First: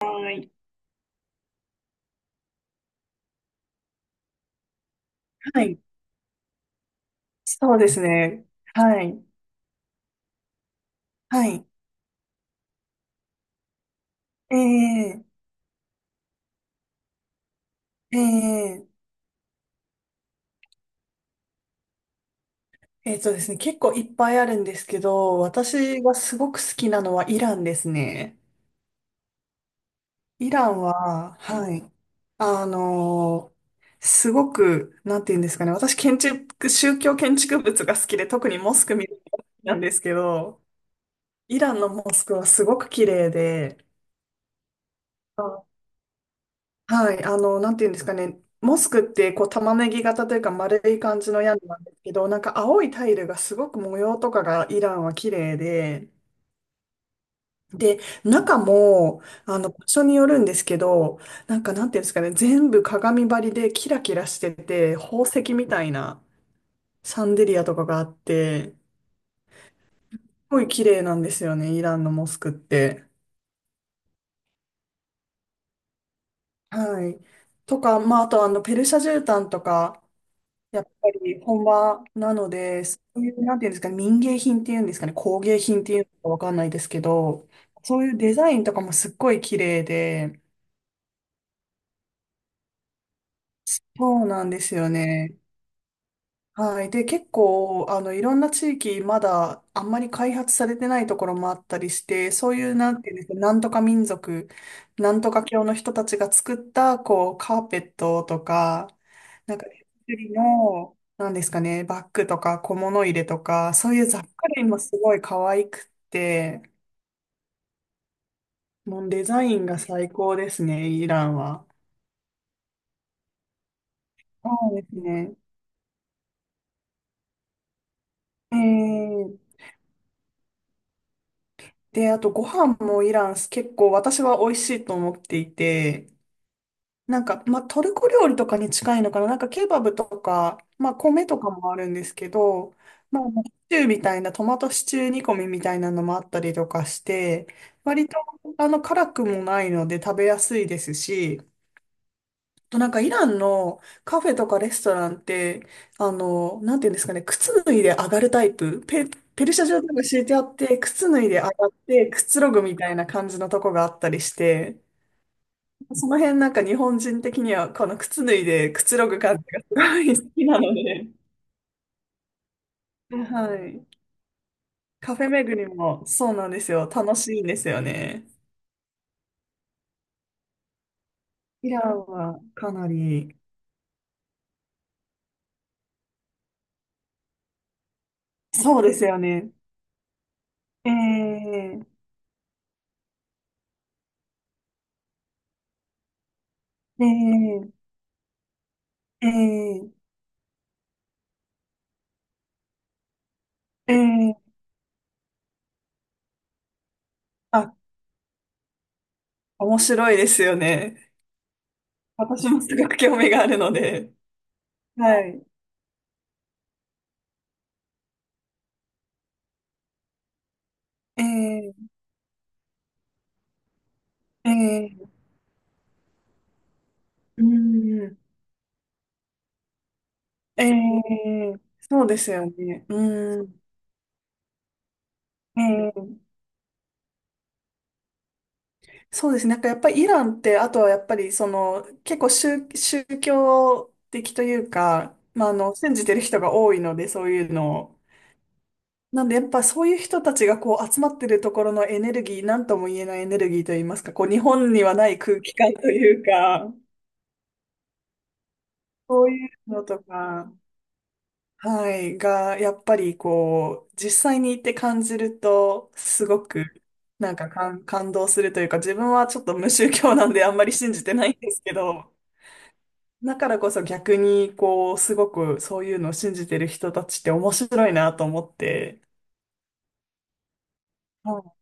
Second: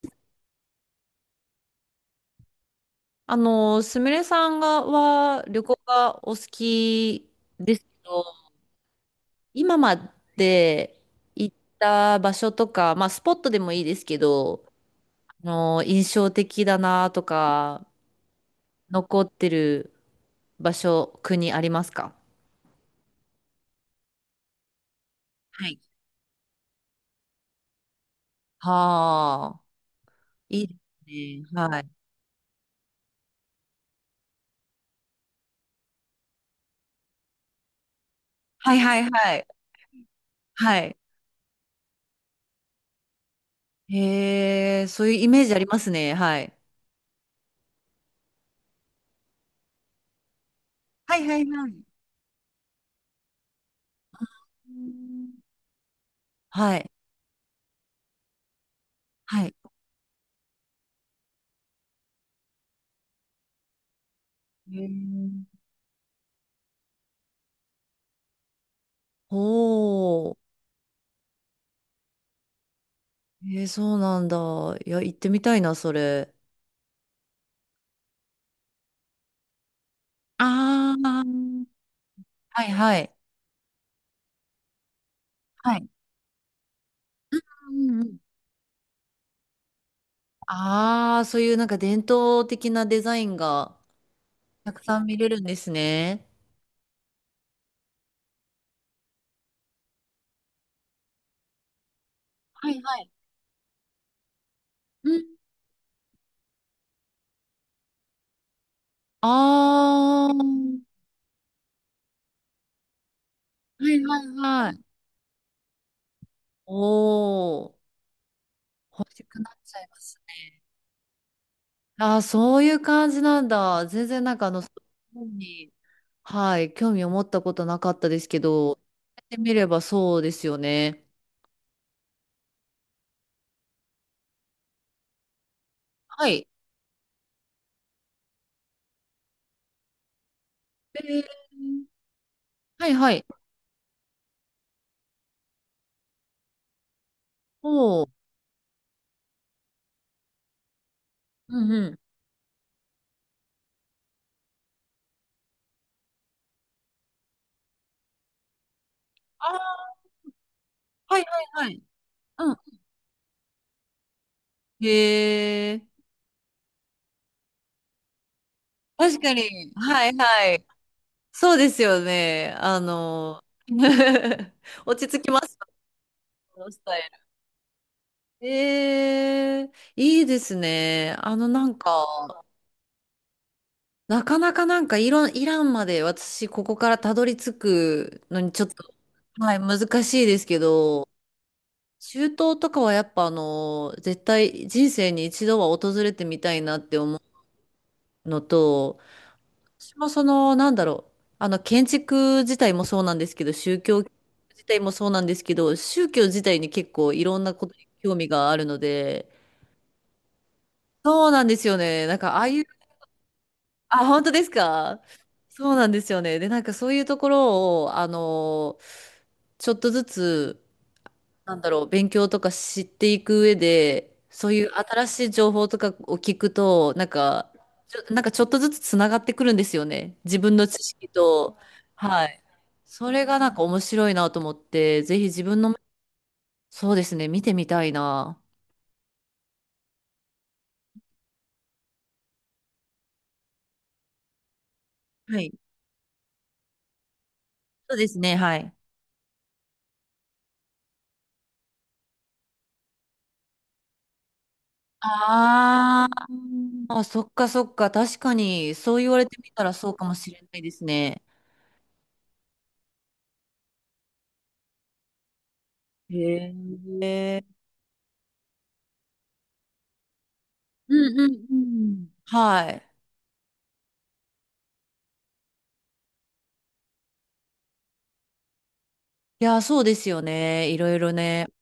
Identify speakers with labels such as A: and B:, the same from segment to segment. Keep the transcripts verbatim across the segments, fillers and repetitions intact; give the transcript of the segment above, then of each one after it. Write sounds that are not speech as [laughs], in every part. A: はい。
B: あの、すみれさんがは旅
A: は
B: 行
A: い。
B: がお好き
A: そ
B: で
A: う
B: すけ
A: です
B: ど、
A: ね。はい。
B: 今まで
A: は
B: 行っ
A: い。
B: た場所とか、まあスポットでもいいですけど、
A: ええ
B: あの、印象的だなとか、
A: ええ
B: 残ってる場所、国ありますか？
A: えっとですね、結構いっぱいあるんですけど、
B: はい。
A: 私がすごく好きなのはイランですね。
B: はあ、
A: イ
B: い
A: ラ
B: いで
A: ンは、
B: すね。
A: は
B: はい。
A: い。あのーすごく、なんて言うんですかね。私、建築、宗教建築物が好きで、特にモ
B: はい
A: スク
B: はい
A: 見る
B: は
A: のが
B: い。
A: 好きなんですけど、
B: はい。
A: イランのモスクはすごく綺麗で、
B: へえ、そういうイメージありますね。はい。
A: はい、あの、なんていうんですかね、モスクってこう玉ねぎ型というか丸い
B: は
A: 感
B: い
A: じ
B: は
A: の
B: い
A: 屋根
B: はい。
A: なんですけど、なんか青いタイルがすごく模様とかが
B: う
A: イランは
B: ん。
A: 綺麗で、
B: はい。
A: で、中も、
B: はい。
A: あの、場所によるんですけど、なんかなんていうんですかね、全部鏡張りでキラキラして
B: へ
A: て、宝石
B: え。
A: みたいなシャンデリアとかがあって、す
B: おう。
A: ごい綺麗なんですよね、イランのモスクって。
B: えー、そうなんだ。いや、行ってみたいな、それ。
A: はい。とか、まあ、あとあの、ペルシャ絨毯とか、やっ
B: あ
A: ぱり本
B: ー、
A: 場なの
B: はい
A: で、
B: は
A: そ
B: い。
A: ういう、なんていうんですかね、民芸品っていうんですかね、工芸
B: は
A: 品っ
B: い。
A: ていうのかわかんないですけど、
B: う
A: そ
B: んう
A: ういう
B: ん。
A: デザインとかもすっごい綺麗で、
B: ああ、そういうなんか伝統的なデザインが
A: そうなんで
B: た
A: す
B: く
A: よ
B: さん見れ
A: ね。
B: るんですね。
A: はい。で、結構、あの、いろんな地域、まだ、あんまり開発されてないところもあったりして、そうい
B: はい
A: う、な
B: は
A: ん
B: い。
A: ていうんですか、なんとか民族、
B: う
A: なん
B: ん。
A: とか教の人たちが作った、こう、カーペットとか、
B: あ
A: なんか、手作り
B: あ、
A: の、
B: は
A: なんですかね、バッグとか小物入れとか、そうい
B: い
A: う雑
B: はい
A: 貨類
B: はい。
A: もすごい可愛くって、
B: おお、
A: もう
B: 欲
A: デ
B: しく
A: ザ
B: な
A: イ
B: っ
A: ン
B: ち
A: が
B: ゃいま
A: 最
B: す
A: 高で
B: ね。
A: すね、イランは。
B: ああ、そういう感じなんだ。全然なんかあ
A: そ
B: の、そ
A: う
B: う
A: です
B: いう
A: ね。
B: のに、はい、興味を持ったことなかったですけ
A: え
B: ど、やって
A: ー
B: みればそうですよね。
A: で、あとご飯もイラン結構私は美味しいと思っていて、
B: はい。
A: なんか、まあ、トルコ料理とかに近いのかな。なんか、ケバブとか、まあ、
B: え
A: 米
B: ー、
A: とかもあるんですけど、
B: はいは
A: ま
B: い。
A: あ、シチューみたいな、トマトシチュー煮込みみたいなのもあったりとかして、
B: お
A: 割
B: ー。
A: と、あの、辛くもないので食べやすいですし、
B: うんうん。
A: あとなんか、イランのカフェとかレストランって、あの、なんていうんですかね、靴脱いで上がるタイプ、ペ、
B: あ
A: ペルシャ状と
B: あ、
A: か敷いてあって、靴
B: は
A: 脱
B: い
A: いで上が
B: はいは
A: っ
B: い。
A: て、くつろ
B: うん。
A: ぐみたいな感じのとこがあったりして、
B: へえ。
A: その辺なんか日本人的にはこの靴脱いでくつろぐ
B: 確か
A: 感じがす
B: に。
A: ご
B: はい
A: い好き
B: は
A: な
B: い。
A: ので、
B: そうですよね。あの、
A: はい。
B: [laughs] 落ち
A: カ
B: 着
A: フェ
B: きま
A: 巡
B: す。
A: りもそうなん
B: こ
A: で
B: の
A: す
B: ス
A: よ。
B: タイ
A: 楽しいんですよね。
B: ル。ええ、いいですね。あの、な
A: イ
B: ん
A: ランは
B: か、
A: かなり、
B: なかなかなんかイラン、イランまで私、ここからたどり着くのにちょっ
A: そうで
B: と、
A: すよね。
B: はい、難しいですけど、
A: ええ
B: 中東とかはやっぱあの、絶対人生に一度は訪れてみたいなって
A: え
B: 思
A: え
B: うのと、
A: え
B: 私も
A: え
B: その、なんだろう、あの、建築自体もそうなんですけど、宗
A: え
B: 教
A: え
B: 自体もそうなんですけど、宗教自体に結構いろんなこ
A: あ、
B: とに興味があるので、
A: 面白いですよね。
B: そうなんですよね。なんかああ
A: 私
B: い
A: も
B: う、
A: すごく興味があるの
B: あ、
A: で。
B: 本当ですか？
A: はい。
B: そうなんですよね。で、なんかそういうところを、あの、ちょっとずつ、なんだ
A: え
B: ろう、
A: え
B: 勉強とか知っていく上で、そういう
A: え
B: 新
A: え
B: しい情報とかを聞くと、なん
A: う
B: か、ちょ、
A: ん、
B: なんかちょっとずつつながってくるんですよね。自分の
A: え
B: 知識
A: え
B: と。
A: そうで
B: は
A: す
B: い。
A: よね。
B: それが
A: う
B: なん
A: ん、
B: か面白いなと思って、ぜひ自分の、
A: ええ
B: そうですね、見てみたいな。
A: そうですね。なんかやっぱりイランって、あとはやっぱりその結構宗、宗教的というか、
B: は
A: まあ、
B: い。
A: あの信じてる人が多いので、そういうの
B: そう
A: を。
B: ですね、はい。
A: なんでやっぱそういう人たちがこう集まってるところのエネルギー、なんとも言えないエネルギーといいますか、こう日本にはない空気感と
B: あ
A: いうか、
B: ーあ、そっかそっか、確かに、そう言わ
A: そ
B: れ
A: う
B: て
A: い
B: み
A: う
B: たら
A: の
B: そう
A: と
B: かもしれ
A: か、
B: ないですね。
A: はい、がやっぱりこう実際に行って感じると、すご
B: へ
A: くなん
B: え。
A: か感、感動するというか、自分はちょっと無宗教なんであんまり信
B: う
A: じて
B: ん
A: な
B: う
A: いん
B: ん
A: で
B: う
A: すけ
B: ん。
A: ど、
B: はい。
A: だからこそ逆に、こう、すごくそういうのを信じてる人たちって面白いなと思って、
B: いや、そうですよね。いろいろね、
A: は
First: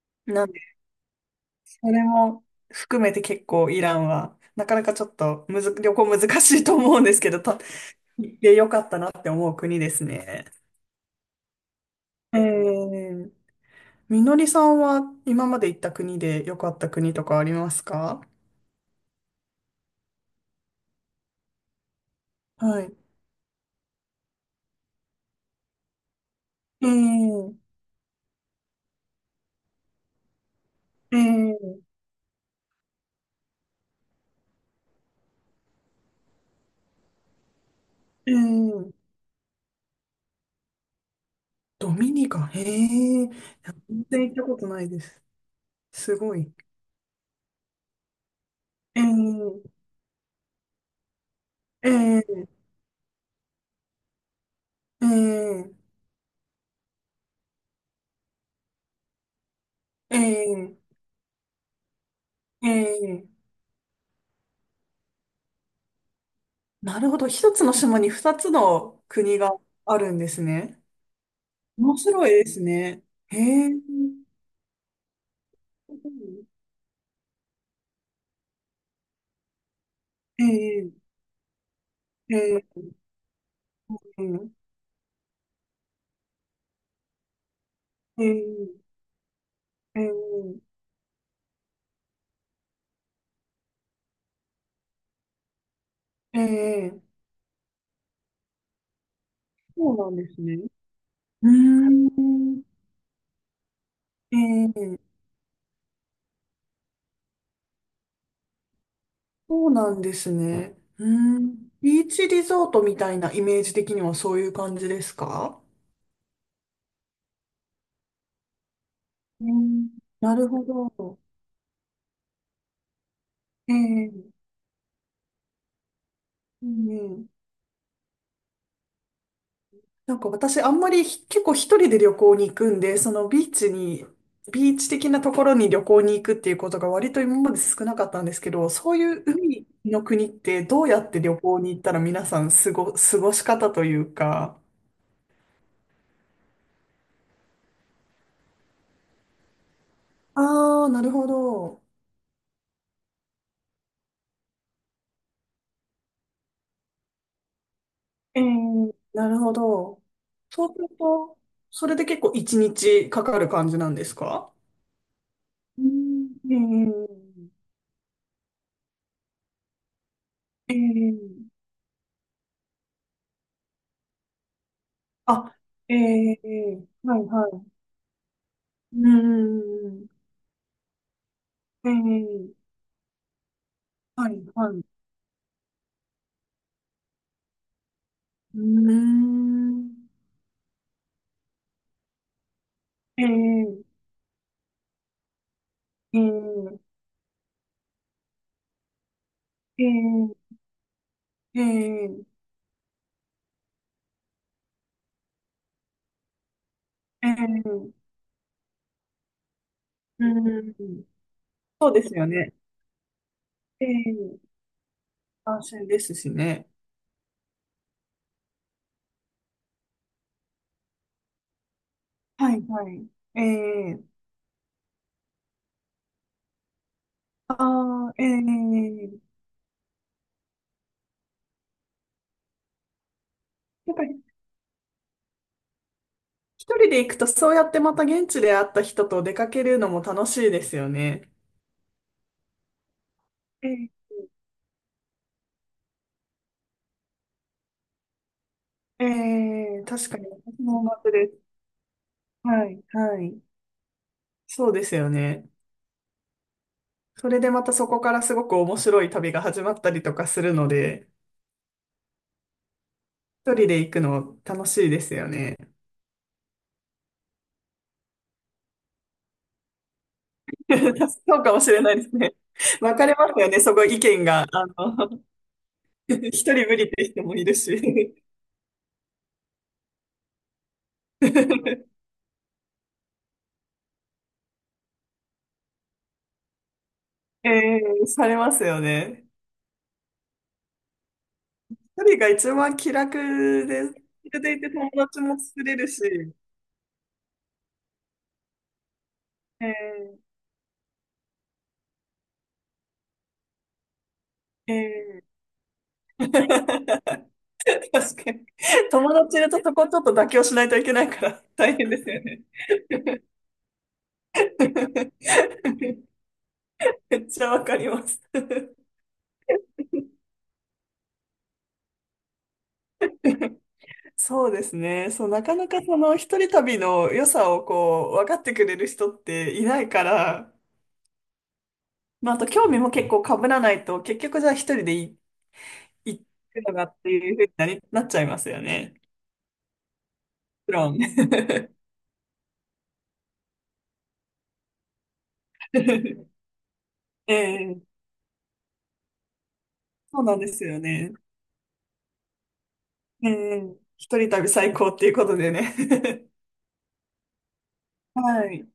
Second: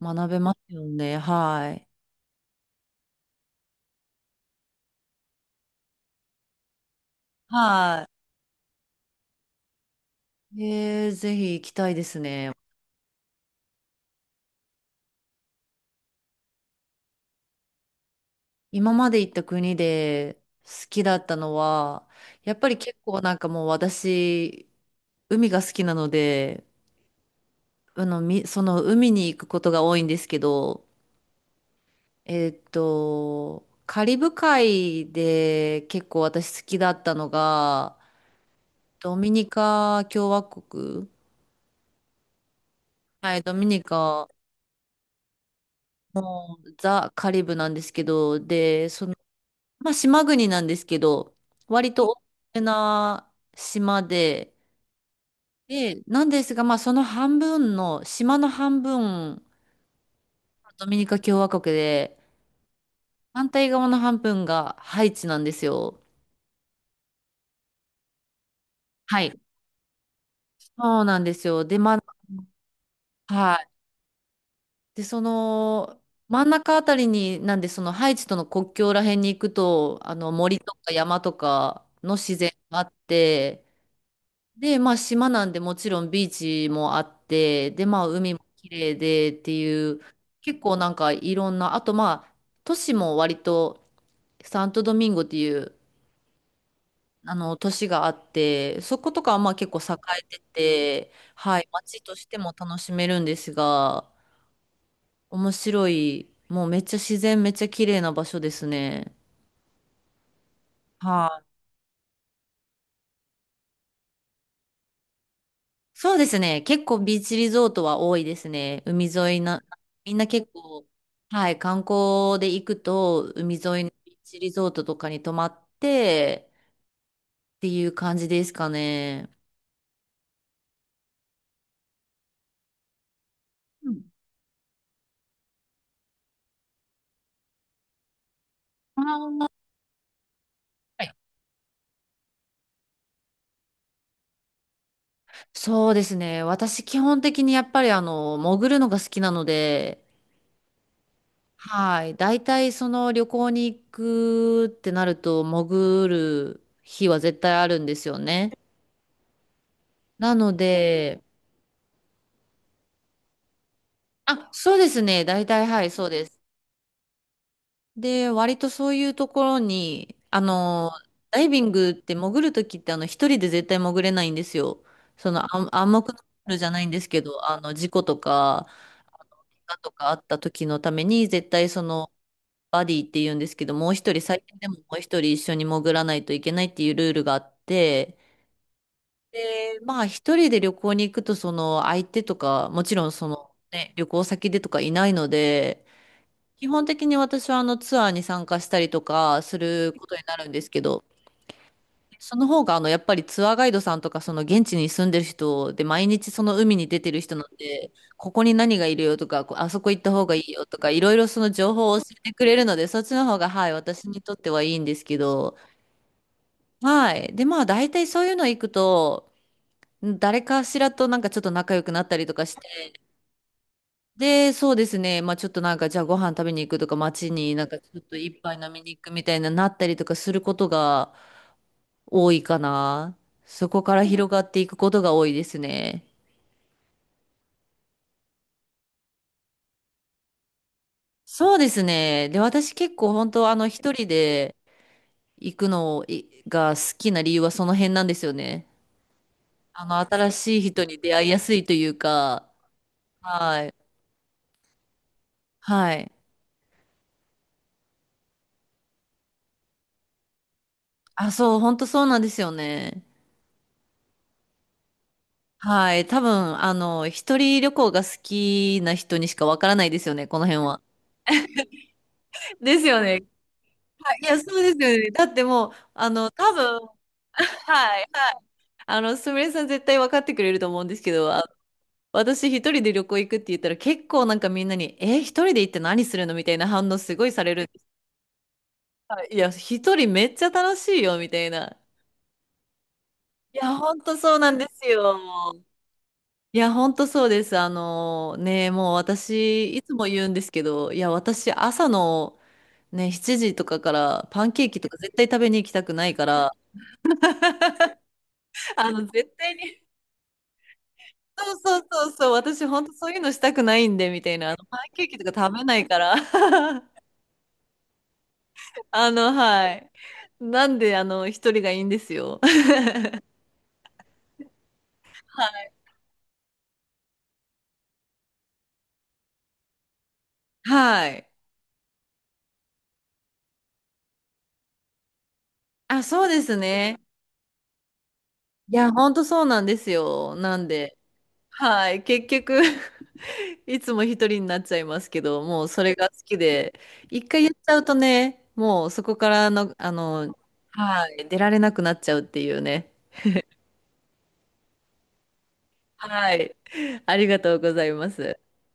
B: 学
A: い
B: べ
A: なん
B: ま
A: で、
B: すよね。は
A: そ
B: い。
A: れも含めて結構イランは、なかなかちょっとむず、旅行難しいと思うんですけど、と
B: は
A: 行ってよかったなって思う国ですね。
B: い。えー、ぜひ行きたいです
A: え
B: ね。
A: ー、みのりさんは今まで行った国で良かった国とかありますか？
B: 今まで行った国で好きだったのは、やっぱり
A: はい。
B: 結構なんかもう私、海が好きなので、
A: えー、
B: あの、み、その海に行くことが多いんですけど、
A: えー、
B: えーっと、カリブ海で結構私好きだったのが、
A: えー、
B: ドミニカ共和国。
A: ドミニカ、へえ、
B: はい、ドミニ
A: 全然
B: カ、
A: 行ったことないです。すごい。
B: ザ・カリブなんですけど、で、
A: え
B: その、
A: ー
B: まあ、島国なんですけど、
A: え
B: 割と大
A: え、
B: きな島で、
A: ええ、
B: で、なんですが、まあ、その半分の、島の半分、
A: ええ、
B: ドミニカ共和国で、
A: ええ。
B: 反対側の半分がハイチなんですよ。
A: なるほど。一つの島にふたつの
B: はい。
A: 国があるんですね。
B: そうなんですよ。で、
A: 面
B: ま
A: 白いですね。
B: あ、
A: へ
B: はい。
A: え。
B: で、その、真ん中あたりに、なんで、そのハイチとの国境ら辺に行くと、あの、
A: え
B: 森と
A: え、
B: か山とかの自然
A: え
B: があ
A: え、
B: って、
A: え
B: で、まあ島なんでもちろんビーチもあって、で、まあ海
A: え、
B: も綺麗でっていう、
A: ええ、
B: 結構なんかいろんな、あとまあ都市も割と、サントドミンゴっていう
A: ええ。
B: あの都市があって、そことかはまあ結構
A: そ
B: 栄
A: うなん
B: え
A: で
B: て
A: すね。
B: て、
A: うー
B: はい、街としても
A: ん。
B: 楽しめるんですが、
A: ええ、
B: 面白い、もうめっちゃ自然めっちゃ綺麗な場所ですね。
A: そうなんですね。う
B: は
A: ー
B: い。
A: ん。ビーチリゾートみたいなイメージ的にはそういう感じですか？
B: そうですね。結構ビーチリゾートは多いですね。海沿い
A: う
B: な、
A: ん。
B: みんな
A: な
B: 結
A: るほ
B: 構、
A: ど。
B: はい、観光で行くと、海沿
A: え
B: いの
A: え、
B: ビーチリゾートとかに泊まって、
A: うん。
B: っていう感じですかね。
A: なんか私あんまりひ結構一人で旅行に行くんで、そのビーチ
B: うん。
A: に、ビーチ的なところに旅行に行くっていうことが割と今まで少なかったんですけど、そう
B: あ
A: いう
B: ー、
A: 海の国ってどうや
B: は
A: っ
B: い。
A: て旅行に行ったら皆さん過ご、過ごし方というか。
B: そうですね。私、基本的にやっぱりあの、潜るのが好きなので、
A: ああ、なるほど。
B: はい。大体その旅行に行くってなると、潜る日は絶対あるんですよ
A: え
B: ね。
A: ー、なるほど。
B: なの
A: そうする
B: で、
A: と、それで結構いちにちかかる感じなんです
B: あ、
A: か？
B: そうですね。大体、は
A: う
B: い、そうです。
A: ん、
B: で、割とそういうところに、あ
A: えー、え
B: の、ダ
A: ー、
B: イビングって潜るときってあの一人で絶対潜れないんですよ。その
A: あ、
B: 暗暗
A: え
B: 黙のルールじゃない
A: ー、
B: んです
A: は
B: け
A: い
B: ど、
A: は
B: あ
A: い。
B: の事故とか、
A: う
B: 怪我と
A: ん。
B: かあった時のために絶対その
A: ええ
B: バディって言うんですけど、もう一人、
A: は
B: 最
A: い、
B: 低で
A: は
B: も
A: い。
B: も
A: う
B: う一人一緒に潜らないといけないっていうルールがあって、
A: ー
B: で、ま
A: ん。
B: あ一人で旅行に行くとその相手とか、もちろん
A: え
B: そのね、
A: え
B: 旅行先でとかいないので、
A: え
B: 基
A: え
B: 本的に私はあのツアーに参加したりとかす
A: え
B: ることになるん
A: え
B: ですけど、その方があのやっぱりツアーガイドさんとかその現地に住んでる人で毎日その海に出てる
A: ええ
B: 人なんで、
A: ええ
B: ここに何がいるよとか、こあそこ行った方
A: う
B: がいいよ
A: ん。
B: とか、いろいろその情
A: そ
B: 報
A: う
B: を
A: で
B: 教
A: す
B: え
A: よ
B: てく
A: ね。
B: れるので、そっちの方がはい、
A: え
B: 私にとって
A: え
B: はいいんですけど、
A: 安心ですしね。
B: はい。で、まあ大体そういうの行くと、誰かしらとなんかちょっと仲良くなったりとか
A: は
B: し
A: い、はい。ええ
B: で、そうですね。まあちょっとなんか、じゃあご飯食べに行くとか、街になんかちょっ
A: あ
B: と
A: あ、え
B: 一杯飲みに
A: え
B: 行くみたいななったりとかすることが多いかな。そこ
A: や
B: か
A: っ
B: ら
A: ぱり
B: 広がっていくことが多いですね。
A: 一人で行くと、そうやってまた現地で会った人と出かけるのも楽しいですよね。
B: そうですね。で、私結構本当あの一
A: え
B: 人で行くのいが好きな理由はその辺なんですよね。
A: ええ
B: あ
A: え
B: の、
A: 確かに、
B: 新し
A: 私
B: い人
A: も
B: に
A: 同じ
B: 出会
A: で
B: いや
A: す。
B: すいというか、
A: はい、はい。
B: はい。
A: そうですよね。
B: はい。
A: それでまたそこからすごく面白い旅が始まったりとかするので、
B: あ、そう、本当そうなんですよね。
A: 一人で行くの楽しいですよね。
B: はい。多分、あの、一人旅行が好きな人にしかわからないですよね、この辺は。
A: [laughs] そうかもしれないですね。
B: [laughs] です
A: 分
B: よ
A: かれ
B: ね。
A: ますよね、そこ意
B: あい
A: 見
B: や、
A: が。あ
B: そうですよね。
A: の、
B: だってもう、
A: [laughs]
B: あの、
A: 一
B: 多
A: 人無
B: 分、
A: 理って人もいる
B: はい。
A: し。
B: あの、すみれさん絶対分かってくれると思うんですけど、あ
A: [laughs]
B: 私一人で旅行行くって言ったら結構なんかみんなに、え、一人で行って何するのみたいな反応すごいさ
A: え
B: れるんです。
A: ー、されますよ
B: は
A: ね。
B: いいや、一人めっちゃ楽しいよ、みたいな。
A: 一人が一番気楽
B: いや、
A: で、
B: ほんと
A: 気
B: そう
A: 楽
B: な
A: で
B: ん
A: い
B: で
A: て
B: す
A: 友
B: よ。
A: 達も作れるし。
B: いや、ほんとそうです。あのね、もう私、いつも
A: え
B: 言うんですけど、いや、私、朝の、ね、しちじとかからパンケー
A: ー、
B: キとか絶
A: えー
B: 対食べに行きたくないか
A: [laughs]
B: ら、
A: 確かに。
B: あの、
A: 友
B: 絶
A: 達いる
B: 対
A: とそ
B: に、
A: こちょっと妥協しないといけないから
B: そう
A: 大
B: そう
A: 変です
B: そう
A: よ
B: そう、
A: ね。
B: 私本当そういうのしたくないんで、みたいな、あの、パンケーキ
A: [laughs]
B: とか食べないから、[laughs]
A: [laughs] めっちゃわかります。[laughs]
B: あの、はい。なんで、あの、一人がいいんですよ。
A: そうですね。そう、なかなか
B: [laughs]
A: その一人旅の良さをこう、分かってくれる人っていないから、
B: はい。
A: まあ、あと興味も結構被らないと、結局じゃあ一人でい
B: あ、
A: 行
B: そうです
A: くのがっ
B: ね。
A: ていうふうになり、なっちゃいますよ
B: いや、
A: ね。も
B: 本当そうなんですよ。なん
A: ちろ
B: で、
A: ん。
B: は
A: [laughs]
B: い。結局いつも一人になっちゃいますけど、もうそれが好きで、一回やっちゃう
A: え
B: と
A: え
B: ね、もうそこからの、あ
A: そう
B: の、
A: なんですよ
B: は
A: ね。
B: い、出られなくなっちゃうっていうね。
A: ええ一人旅最高っていうことでね。[laughs]
B: はい。ありがとうございます。
A: はい。